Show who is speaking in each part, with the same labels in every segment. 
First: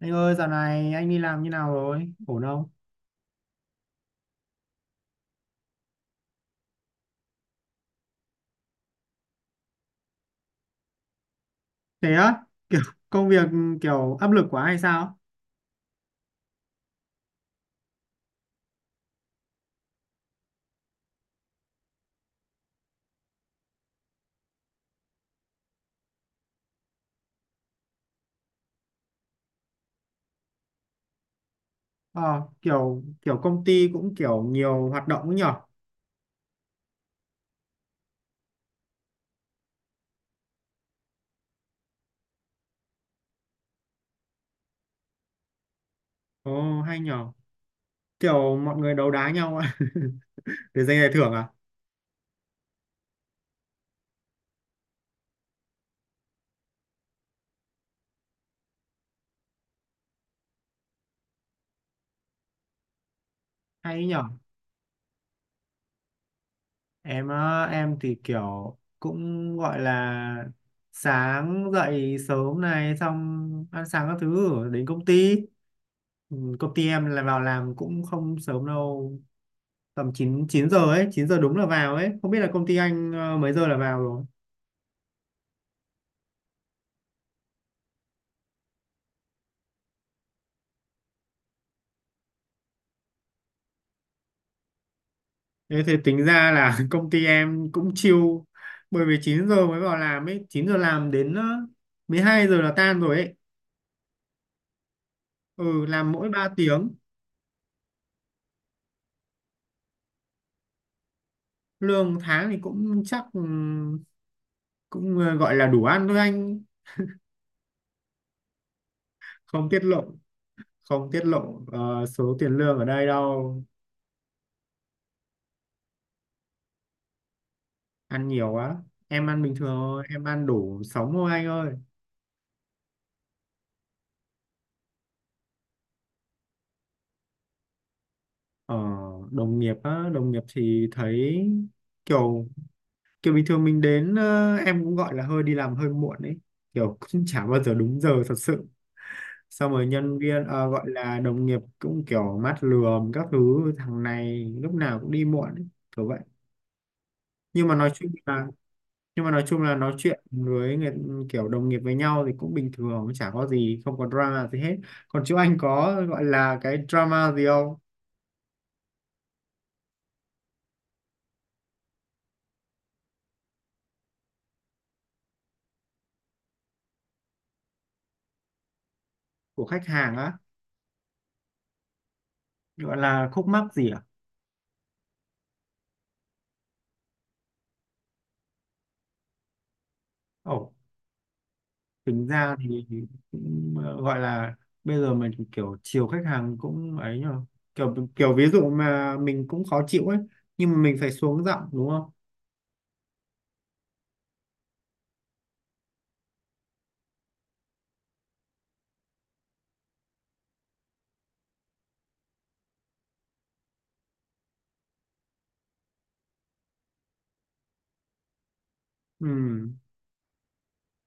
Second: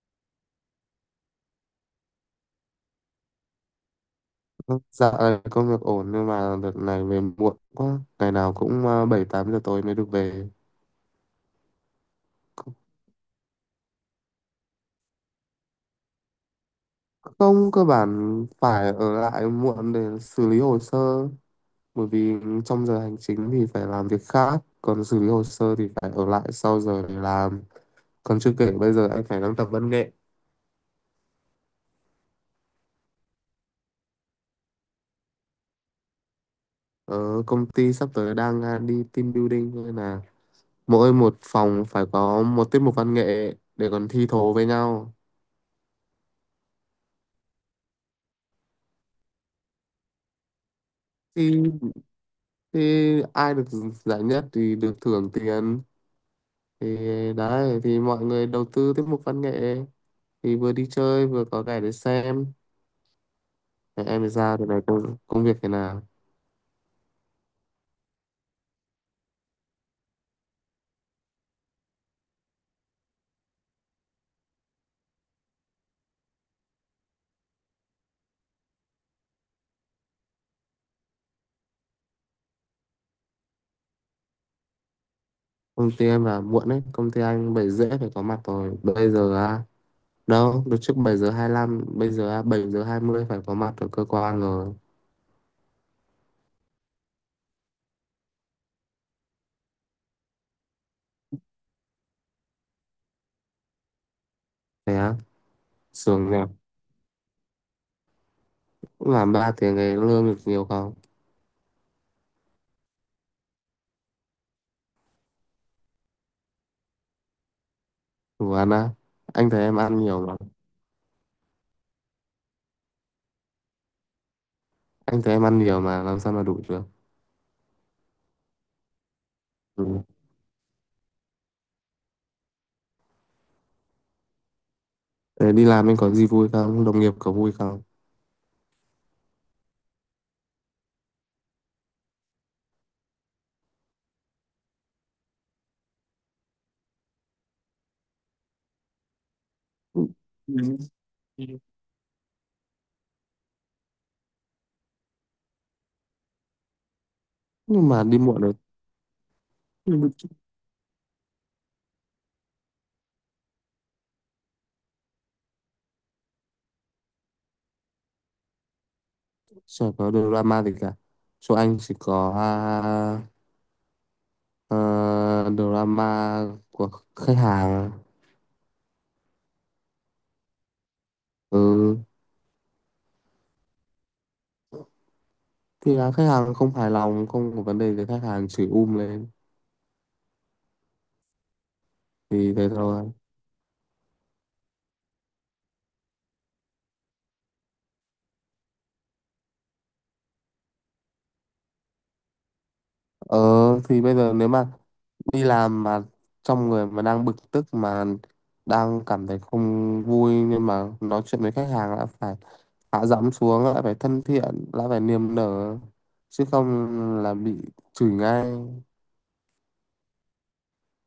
Speaker 1: Anh ơi, dạo này anh đi làm như nào rồi? Ổn không?
Speaker 2: Dạ, công việc ổn nhưng mà đợt này về muộn quá, ngày nào cũng 7-8 giờ tối mới được về.
Speaker 1: Thế á,
Speaker 2: C-
Speaker 1: kiểu công việc kiểu áp lực quá hay sao?
Speaker 2: Không, cơ bản phải ở lại muộn để xử lý hồ sơ, bởi vì trong giờ hành chính thì phải làm việc khác, còn xử lý hồ sơ thì phải ở lại sau giờ để làm. Còn chưa kể bây giờ anh phải đang tập văn nghệ,
Speaker 1: Ờ, kiểu kiểu công ty cũng kiểu nhiều hoạt động ấy nhở?
Speaker 2: ở công ty sắp tới đang đi team building, nên là mỗi một phòng phải có một tiết mục văn nghệ để còn thi thố với nhau.
Speaker 1: Ồ, hay nhở? Kiểu mọi người đấu đá nhau à? Để giành giải thưởng à?
Speaker 2: Thì thì ai được giải nhất thì được thưởng tiền, thì đấy, thì mọi người đầu tư tiết mục văn nghệ, thì vừa đi chơi vừa có cái để xem.
Speaker 1: Hay
Speaker 2: Thế
Speaker 1: ấy nhở?
Speaker 2: em thì sao, thì này công việc thế nào?
Speaker 1: Em á, em thì kiểu cũng gọi là sáng dậy sớm này xong ăn sáng các thứ rồi đến công ty. Ừ, công ty em là vào làm cũng không sớm đâu, tầm 9 9 giờ ấy, 9 giờ đúng là vào ấy. Không biết là công ty anh mấy giờ là vào rồi.
Speaker 2: Công ty em là muộn đấy, công ty anh 7:30 phải có mặt rồi, bây giờ à đâu được trước 7:25, bây giờ à 7:20 phải có mặt ở cơ quan rồi.
Speaker 1: Thế thì tính ra là công ty em cũng chill, bởi vì 9 giờ mới vào làm ấy, 9 giờ làm đến 12 giờ là tan rồi ấy.
Speaker 2: Thế á?
Speaker 1: Ừ, làm mỗi
Speaker 2: Sướng nhỉ,
Speaker 1: 3 tiếng,
Speaker 2: cũng làm 3 tiếng ấy, lương được nhiều không?
Speaker 1: lương tháng thì cũng chắc cũng gọi là đủ ăn thôi anh.
Speaker 2: Đủ ăn á? Anh thấy
Speaker 1: Không
Speaker 2: em
Speaker 1: tiết
Speaker 2: ăn
Speaker 1: lộ,
Speaker 2: nhiều mà.
Speaker 1: không tiết lộ số tiền lương ở đây đâu.
Speaker 2: Anh thấy em ăn nhiều mà làm sao mà đủ được.
Speaker 1: Ăn nhiều quá. Em ăn bình thường
Speaker 2: Ừ.
Speaker 1: thôi, em ăn đủ sống thôi anh ơi.
Speaker 2: Ờ, đi làm anh có gì vui không, đồng nghiệp có vui không?
Speaker 1: Ờ, đồng nghiệp á, đồng nghiệp thì thấy kiểu kiểu bình thường mình đến, em cũng gọi là hơi đi làm hơi muộn ấy, kiểu cũng chả bao giờ đúng giờ thật sự, xong rồi
Speaker 2: Ừ.
Speaker 1: nhân viên, gọi là đồng nghiệp cũng kiểu mắt lườm các thứ, thằng này lúc nào cũng đi muộn ấy, kiểu vậy. nhưng mà
Speaker 2: Nhưng
Speaker 1: nói
Speaker 2: mà
Speaker 1: chung
Speaker 2: đi muộn
Speaker 1: là
Speaker 2: rồi.
Speaker 1: nhưng mà nói chung là nói chuyện với người, kiểu đồng nghiệp với nhau thì cũng bình thường, chả có gì, không có drama gì hết. Còn chú anh có gọi là cái drama gì không?
Speaker 2: Chả có drama gì cả, chỗ anh chỉ có ờ, drama của khách hàng.
Speaker 1: Của khách hàng á?
Speaker 2: Ừ.
Speaker 1: Gọi là khúc mắc gì à?
Speaker 2: Thì là khách hàng không hài lòng, không có vấn đề thì khách hàng chửi lên,
Speaker 1: Ồ, tính
Speaker 2: thì
Speaker 1: ra
Speaker 2: thế
Speaker 1: thì
Speaker 2: thôi.
Speaker 1: cũng gọi là bây giờ mình kiểu chiều khách hàng cũng ấy nhờ, kiểu kiểu ví dụ mà mình cũng khó chịu ấy, nhưng mà mình phải xuống giọng đúng không?
Speaker 2: Ờ, thì bây giờ nếu mà đi làm mà trong người mà đang bực tức, mà đang cảm thấy không vui, nhưng mà nói chuyện với khách hàng đã phải hạ giọng xuống, lại phải thân thiện, lại phải niềm nở, chứ không là bị chửi ngay.
Speaker 1: Ừ,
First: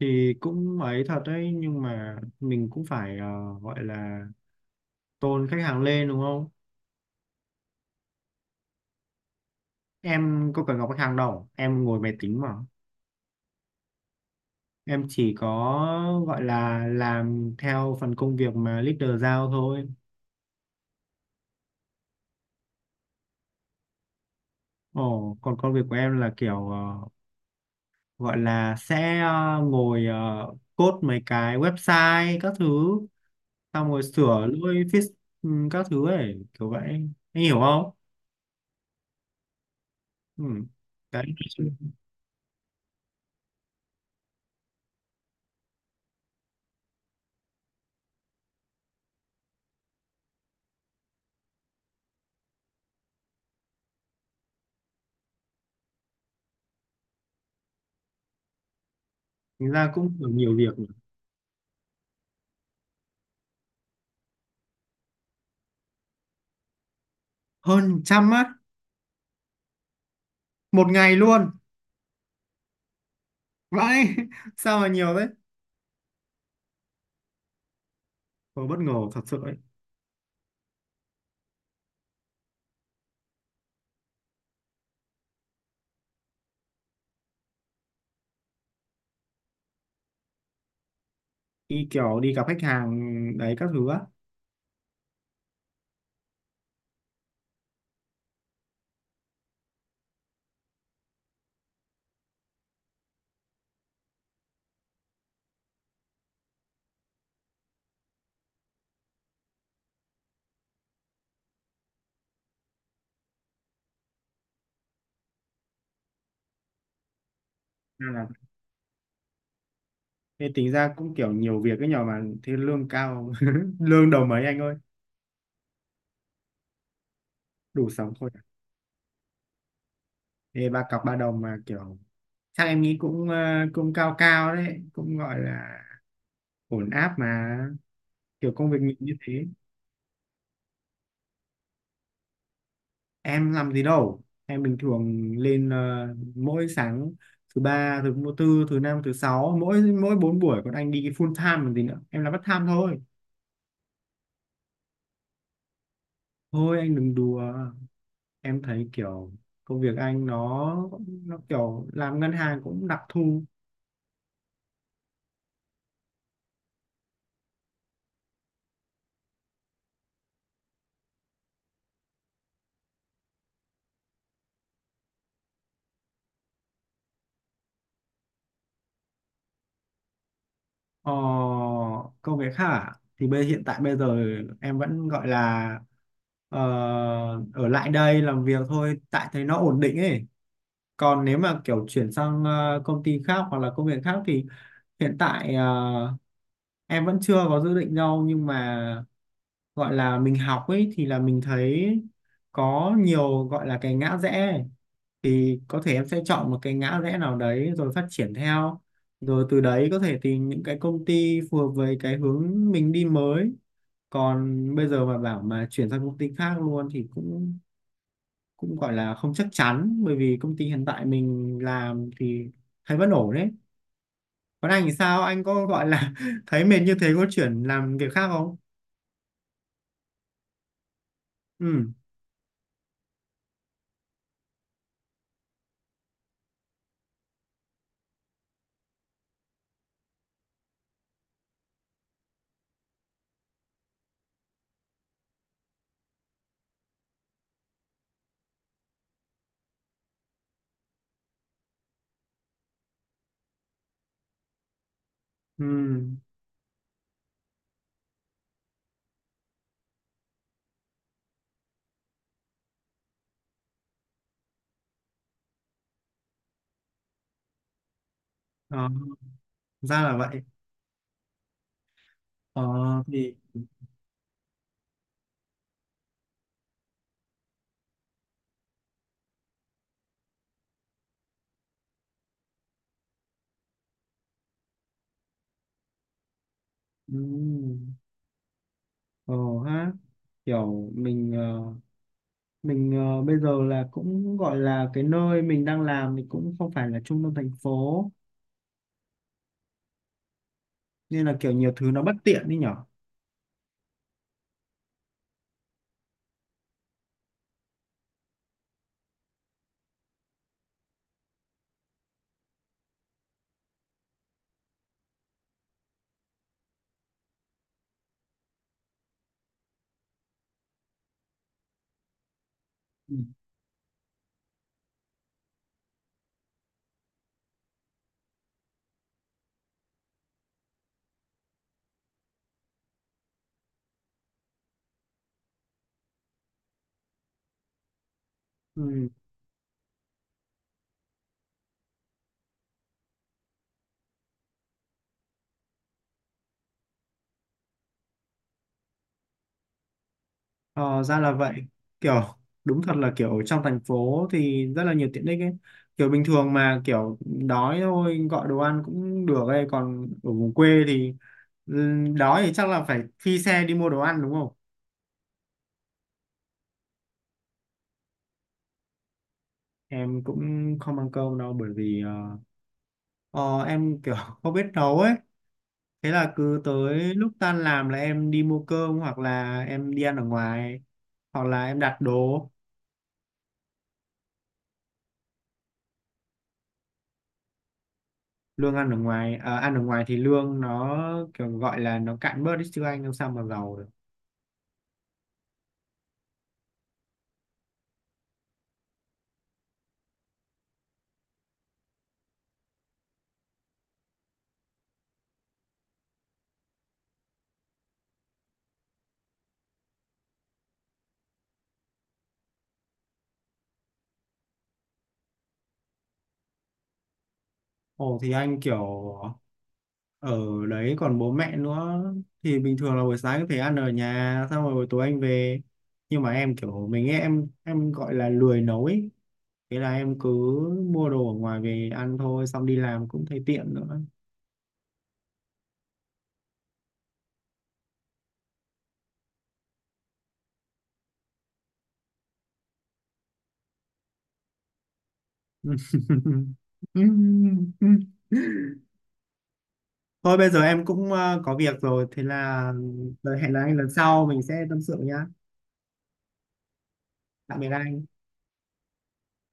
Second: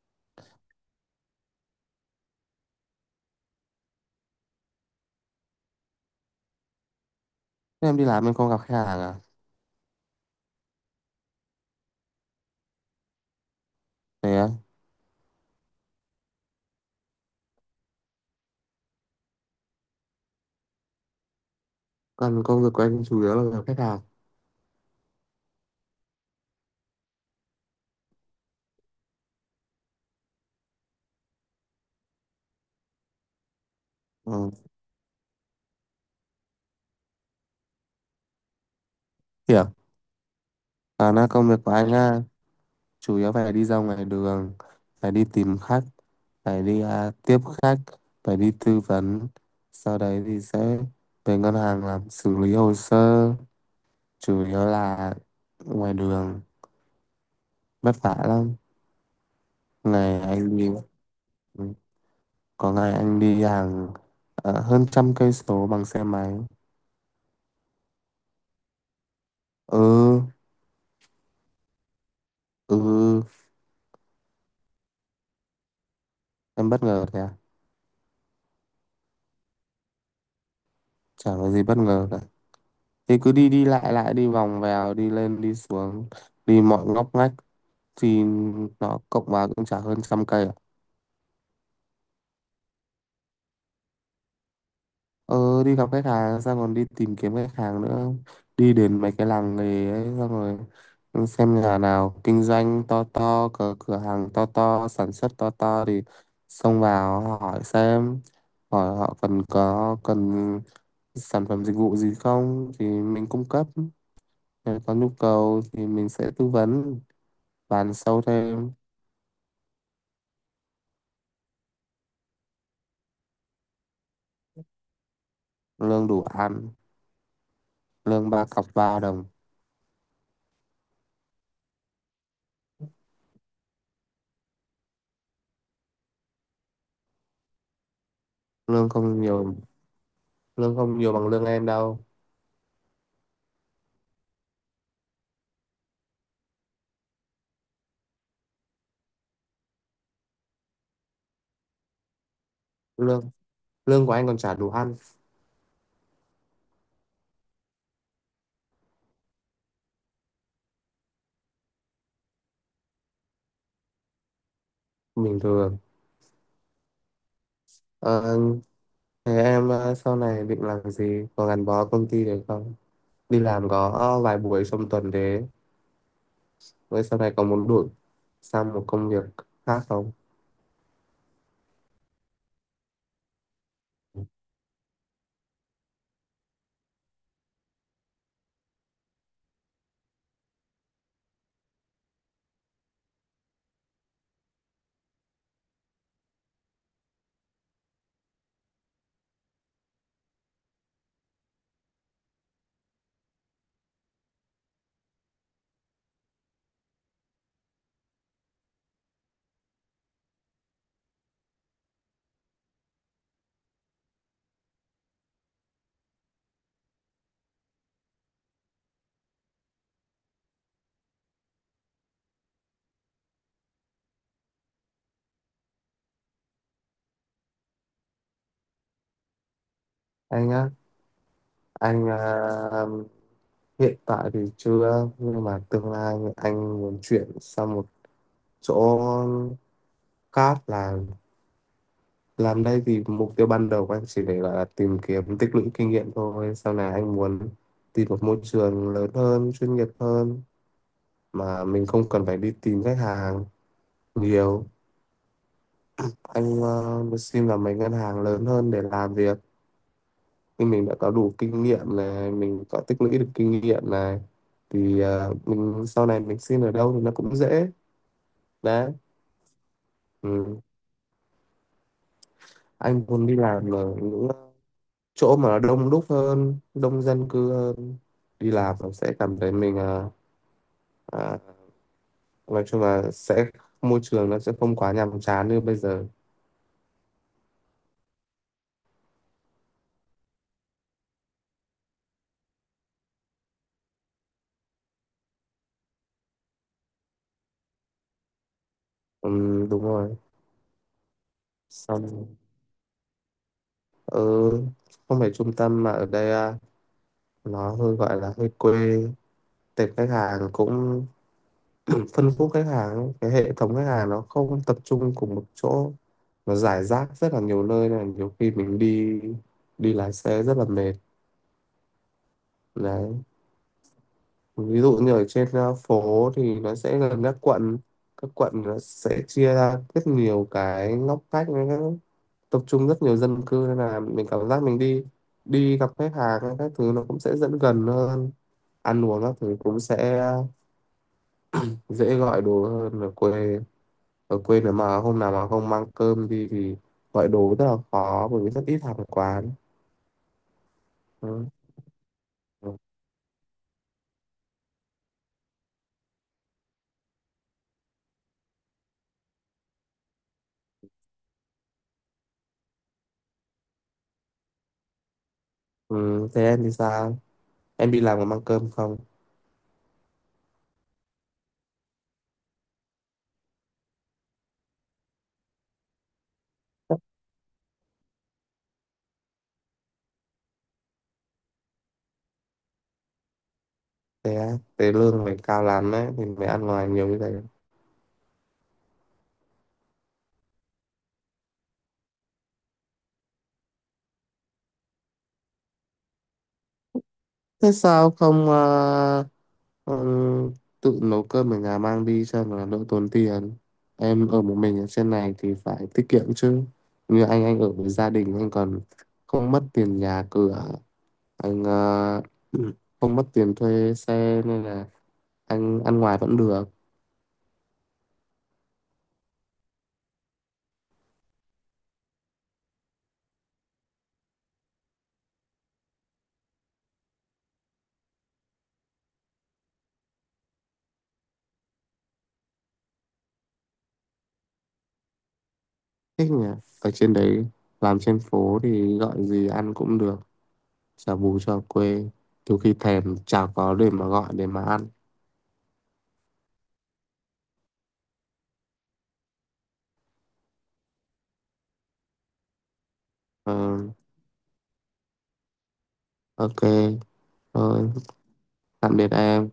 Speaker 1: thì cũng ấy thật đấy, nhưng mà mình cũng phải gọi là tôn khách hàng lên đúng không?
Speaker 2: Thế em đi làm em không gặp khách hàng à?
Speaker 1: Em có cần gặp khách hàng đâu, em ngồi máy tính mà.
Speaker 2: Thế á?
Speaker 1: Em chỉ có gọi là làm theo phần công việc mà leader giao thôi.
Speaker 2: Còn công việc của anh chủ yếu là gặp khách hàng.
Speaker 1: Ồ, còn công việc của em là kiểu, gọi là sẽ, ngồi code mấy cái website các thứ, xong rồi sửa
Speaker 2: Ừ.
Speaker 1: lỗi, fix, ừ, các thứ ấy, kiểu vậy. Anh hiểu không?
Speaker 2: Hiểu.
Speaker 1: Ừ.
Speaker 2: À, nó
Speaker 1: Đấy.
Speaker 2: công việc của anh á, chủ yếu phải đi ra ngoài đường, phải đi tìm khách, phải đi tiếp khách, phải đi tư vấn, sau đấy thì sẽ về ngân hàng làm xử lý hồ sơ. Chủ yếu là ngoài đường, vất vả lắm.
Speaker 1: Thành ra cũng
Speaker 2: Ngày
Speaker 1: được nhiều
Speaker 2: anh đi,
Speaker 1: việc nhỉ.
Speaker 2: ừ, có ngày anh đi hàng hơn 100 cây số bằng xe máy.
Speaker 1: Hơn 100 á?
Speaker 2: Ừ.
Speaker 1: Một ngày luôn?
Speaker 2: Ừ.
Speaker 1: Vậy? Sao mà nhiều thế.
Speaker 2: Em bất ngờ thế à?
Speaker 1: Tôi bất ngờ thật sự ấy.
Speaker 2: Chả có gì bất ngờ cả, thì cứ đi đi lại lại, đi vòng vèo, đi lên đi xuống, đi mọi ngóc ngách thì nó cộng vào cũng chả hơn 100 cây à.
Speaker 1: Đi kiểu đi gặp khách hàng đấy các thứ á?
Speaker 2: Ờ, đi gặp khách hàng xong còn đi tìm kiếm khách hàng nữa. Đi đến mấy cái làng nghề ấy, xong rồi xem nhà nào kinh doanh to to, cửa cửa hàng to to, sản xuất to to thì xông vào hỏi xem, hỏi họ cần có cần sản phẩm dịch vụ gì không thì mình cung cấp. Nếu có nhu cầu thì mình sẽ tư vấn, bán
Speaker 1: Nên
Speaker 2: sâu
Speaker 1: là
Speaker 2: thêm.
Speaker 1: thế tính ra cũng kiểu nhiều việc cái nhỏ mà thế lương cao, lương đầu mấy anh ơi?
Speaker 2: Lương đủ ăn,
Speaker 1: Đủ sống thôi
Speaker 2: lương
Speaker 1: à?
Speaker 2: ba cọc ba đồng.
Speaker 1: Thế ba cọc ba đồng mà kiểu, chắc em nghĩ cũng cũng cao cao đấy, cũng gọi là ổn áp mà, kiểu công việc
Speaker 2: Lương
Speaker 1: mình như
Speaker 2: không
Speaker 1: thế.
Speaker 2: nhiều, lương không nhiều bằng lương em đâu.
Speaker 1: Em làm gì đâu, em bình thường lên, mỗi sáng thứ ba, thứ tư, thứ năm, thứ sáu, mỗi mỗi 4 buổi, còn anh đi cái full time còn gì nữa, em là part time thôi.
Speaker 2: Lương, lương của anh còn chả đủ ăn,
Speaker 1: Thôi anh đừng đùa, em thấy kiểu công việc anh nó kiểu làm ngân hàng cũng đặc thù.
Speaker 2: bình thường. Ờ, thế em sau này định làm gì, có gắn bó công ty được không? Đi làm có vài buổi trong tuần thế, với sau này có muốn đổi sang một công việc khác không?
Speaker 1: Ờ, công việc hả? Thì hiện tại bây giờ em vẫn gọi là ờ, ở lại đây làm việc thôi, tại thấy nó ổn định ấy. Còn nếu mà kiểu chuyển sang, công ty khác hoặc là công việc khác thì hiện tại, em vẫn chưa có dự định đâu, nhưng mà gọi là mình học ấy thì là mình thấy có nhiều gọi là cái ngã rẽ ấy. Thì có thể em sẽ chọn một cái ngã rẽ nào đấy rồi phát triển theo, rồi từ đấy có thể tìm những cái công ty phù hợp với cái hướng mình đi mới. Còn bây giờ mà bảo mà chuyển sang công ty khác luôn thì cũng, cũng gọi là không chắc chắn, bởi vì công ty hiện tại mình làm thì thấy vẫn ổn đấy. Còn anh thì sao, anh có gọi là thấy mệt như thế có chuyển làm việc khác không?
Speaker 2: Anh á,
Speaker 1: Ừ.
Speaker 2: anh hiện tại thì chưa, nhưng mà tương lai anh muốn chuyển sang một chỗ khác. Là làm đây thì mục tiêu ban đầu của anh chỉ để gọi là tìm kiếm tích lũy kinh nghiệm thôi, sau này anh muốn tìm một môi trường lớn hơn, chuyên nghiệp hơn, mà mình không cần phải đi tìm khách hàng nhiều.
Speaker 1: Ừ.
Speaker 2: Anh xin vào mấy ngân hàng lớn hơn để làm việc. Nhưng mình đã có đủ kinh nghiệm này, mình có tích lũy được kinh nghiệm này thì mình sau này mình xin ở đâu thì nó cũng dễ.
Speaker 1: Ờ,
Speaker 2: Đấy.
Speaker 1: ra là vậy.
Speaker 2: Ừ.
Speaker 1: Ờ.
Speaker 2: Anh muốn
Speaker 1: Thì.
Speaker 2: đi làm ở những chỗ mà đông đúc hơn, đông dân cư hơn, đi làm nó sẽ cảm thấy mình à, nói chung là sẽ môi trường nó sẽ không quá nhàm chán như bây giờ.
Speaker 1: Ừ. Ờ. Ha. Kiểu mình, bây giờ là cũng gọi là cái nơi mình đang làm thì cũng không phải là trung tâm thành phố,
Speaker 2: Đúng rồi.
Speaker 1: nên là kiểu nhiều thứ nó
Speaker 2: Xong,
Speaker 1: bất tiện đi nhở.
Speaker 2: ừ, không phải trung tâm mà ở đây nó hơi gọi là hơi quê. Tệp khách hàng cũng phân khúc khách hàng ấy, cái hệ thống khách hàng nó không tập trung cùng một chỗ, nó rải rác rất là nhiều nơi, nên là nhiều khi mình đi đi lái xe rất là mệt.
Speaker 1: Ừ.
Speaker 2: Đấy. Ví dụ như ở trên phố thì nó sẽ gần các quận, các quận nó sẽ chia ra rất nhiều cái ngóc ngách với tập trung rất nhiều dân cư, nên là mình cảm giác mình đi đi gặp khách hàng hay các thứ nó cũng sẽ dẫn gần hơn. Ăn
Speaker 1: Ừ.
Speaker 2: uống các thứ cũng sẽ dễ gọi đồ hơn ở quê. Ở quê nếu mà hôm nào mà không mang cơm đi thì gọi đồ rất là khó, bởi vì rất ít hàng quán.
Speaker 1: Ờ, ra là
Speaker 2: Ừ.
Speaker 1: vậy. Kiểu đúng thật là kiểu ở trong thành phố thì rất là nhiều tiện ích ấy, kiểu bình thường mà kiểu đói thôi gọi đồ ăn cũng được ấy, còn ở vùng quê thì, ừ, đói thì chắc là phải phi xe đi mua đồ ăn đúng không?
Speaker 2: Ừ. Thế em thì sao, em đi làm có mang cơm không?
Speaker 1: Em cũng không ăn cơm đâu, bởi vì em kiểu không biết nấu ấy. Thế là cứ tới lúc tan làm là em đi mua cơm, hoặc là em đi ăn ở ngoài, hoặc là em đặt đồ.
Speaker 2: Thế á? Thế lương mày cao lắm ấy thì mày ăn ngoài nhiều như thế.
Speaker 1: Lương ăn ở ngoài à, ăn ở ngoài thì lương nó kiểu gọi là nó cạn bớt đi chứ, anh làm sao mà giàu được.
Speaker 2: Thế sao không ừm, tự nấu cơm ở nhà mang đi cho nó đỡ tốn tiền? Em ở một mình ở trên này thì phải tiết kiệm chứ. Như anh ở với gia đình, anh còn không mất tiền nhà cửa. Anh không mất tiền thuê xe nên là anh ăn ngoài vẫn được.
Speaker 1: Ồ thì anh kiểu ở đấy còn bố mẹ nữa, thì bình thường là buổi sáng có thể ăn ở nhà xong rồi buổi tối anh về. Nhưng mà em kiểu mình ấy, em gọi là lười nấu ấy, thế là em cứ mua đồ ở ngoài về ăn thôi, xong đi làm cũng thấy tiện nữa.
Speaker 2: Thích nhỉ, ở trên đấy làm trên phố thì gọi gì ăn cũng được, chả bù chả quê, nhiều khi thèm chả có để mà gọi để mà ăn.
Speaker 1: Thôi bây giờ em cũng có việc rồi, thế là hẹn
Speaker 2: Ờ,
Speaker 1: là anh lần sau mình sẽ tâm sự nhá.
Speaker 2: ok.
Speaker 1: Tạm biệt
Speaker 2: Thôi,
Speaker 1: anh.
Speaker 2: tạm biệt em.